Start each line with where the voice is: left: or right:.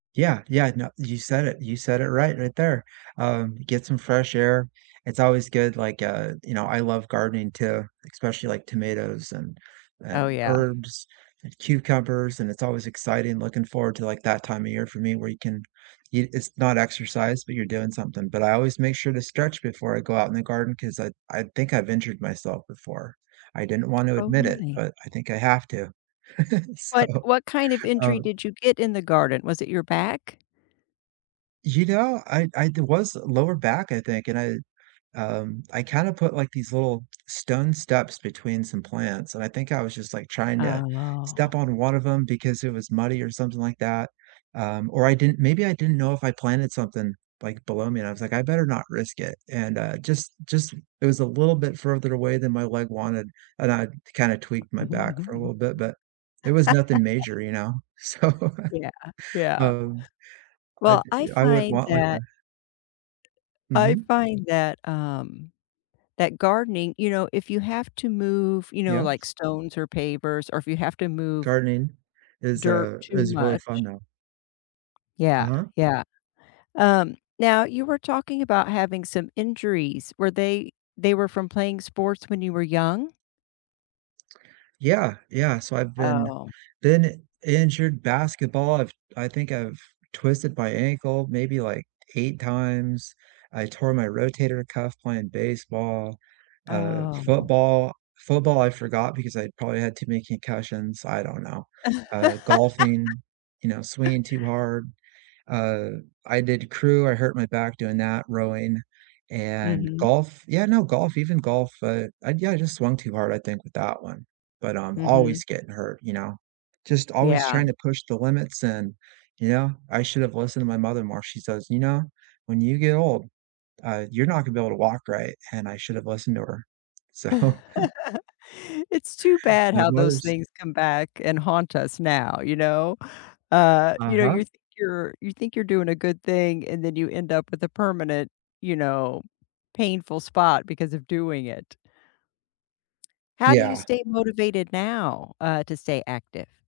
right: Yeah, yeah, no, you said it, you said it right, right there. Um, get some fresh air, it's always good, like, uh, you know, I love gardening too, especially, like, tomatoes and
left: Oh,
right: and
left: yeah.
right: herbs and cucumbers, and it's always exciting looking forward to, like, that time of year for me where you can eat it's not exercise, but you're doing something, but I always make sure to stretch before I go out in the garden 'cause I I think I've injured myself before. I didn't want to
left: Oh,
right: admit it,
left: really?
right: but I think I have to.
left: What
right: So,
left: what kind of injury
right: uh
left: did you get in the garden? Was it your back?
right: You know, I I there was lower back I think, and I, um, I kinda put, like, these little stone steps between some plants, and I think I was just, like, trying to step
left: Oh.
right: on one of 'em because it was muddy or something like that, um, or I didn't maybe I didn't know if I planted something, like, below me and I was like, "I better not risk it," and, uh, just just it was a little bit further away than my leg wanted, and I kinda tweaked my back for a little bit, but it was nothing major, you know? So,
left: Yeah, yeah.
right: um, I
left: Well, I
right: I would
left: find
right: want, like, a
left: that I
right: Mhm.
left: find that, um, that gardening, you know, if you have to move, you know,
right: Yeah.
left: like stones or pavers or if you have to move,
right: Gardening is,
left: dirt
right: uh,
left: too
right: is really
left: much.
right: fun though.
left: Yeah,
right: Uh-huh.
left: yeah. Um, now, you were talking about having some injuries. Were they they were from playing sports when you were young?
right: Yeah, yeah, so I've been
left: Oh.
right: been injured basketball, I've I think I've twisted my ankle maybe, like, 8, times. I tore my rotator cuff playing baseball, uh,
left: Oh.
right: football. Football, I forgot because I probably had too many concussions, I don't know, uh, golfing, you know, swinging too hard. Uh, I did crew, I hurt my back doing that rowing and
left: Mhm.
right: golf yeah, no golf, even golf, uh, I yeah I just swung too hard, I think with that one, but I'm
left: Mhm.
right: always getting hurt, you know, just always
left: Yeah.
right: tryna push the limits and, you know, I should've listened to my mother more, she says, "You know, when you get old, uh, you're not gonna be able to walk right," and I should've listened to her. So
left: It's too bad
right: you know,
left: how those
right: mothers
left: things come back and haunt us now, you know? Uh, you know,
right: Uh-huh.
left: you're think you're you think you're doing a good thing, and then you end up with a permanent, you know, painful spot because of doing it. How do you
right: Yeah.
left: stay motivated now, uh, to stay active?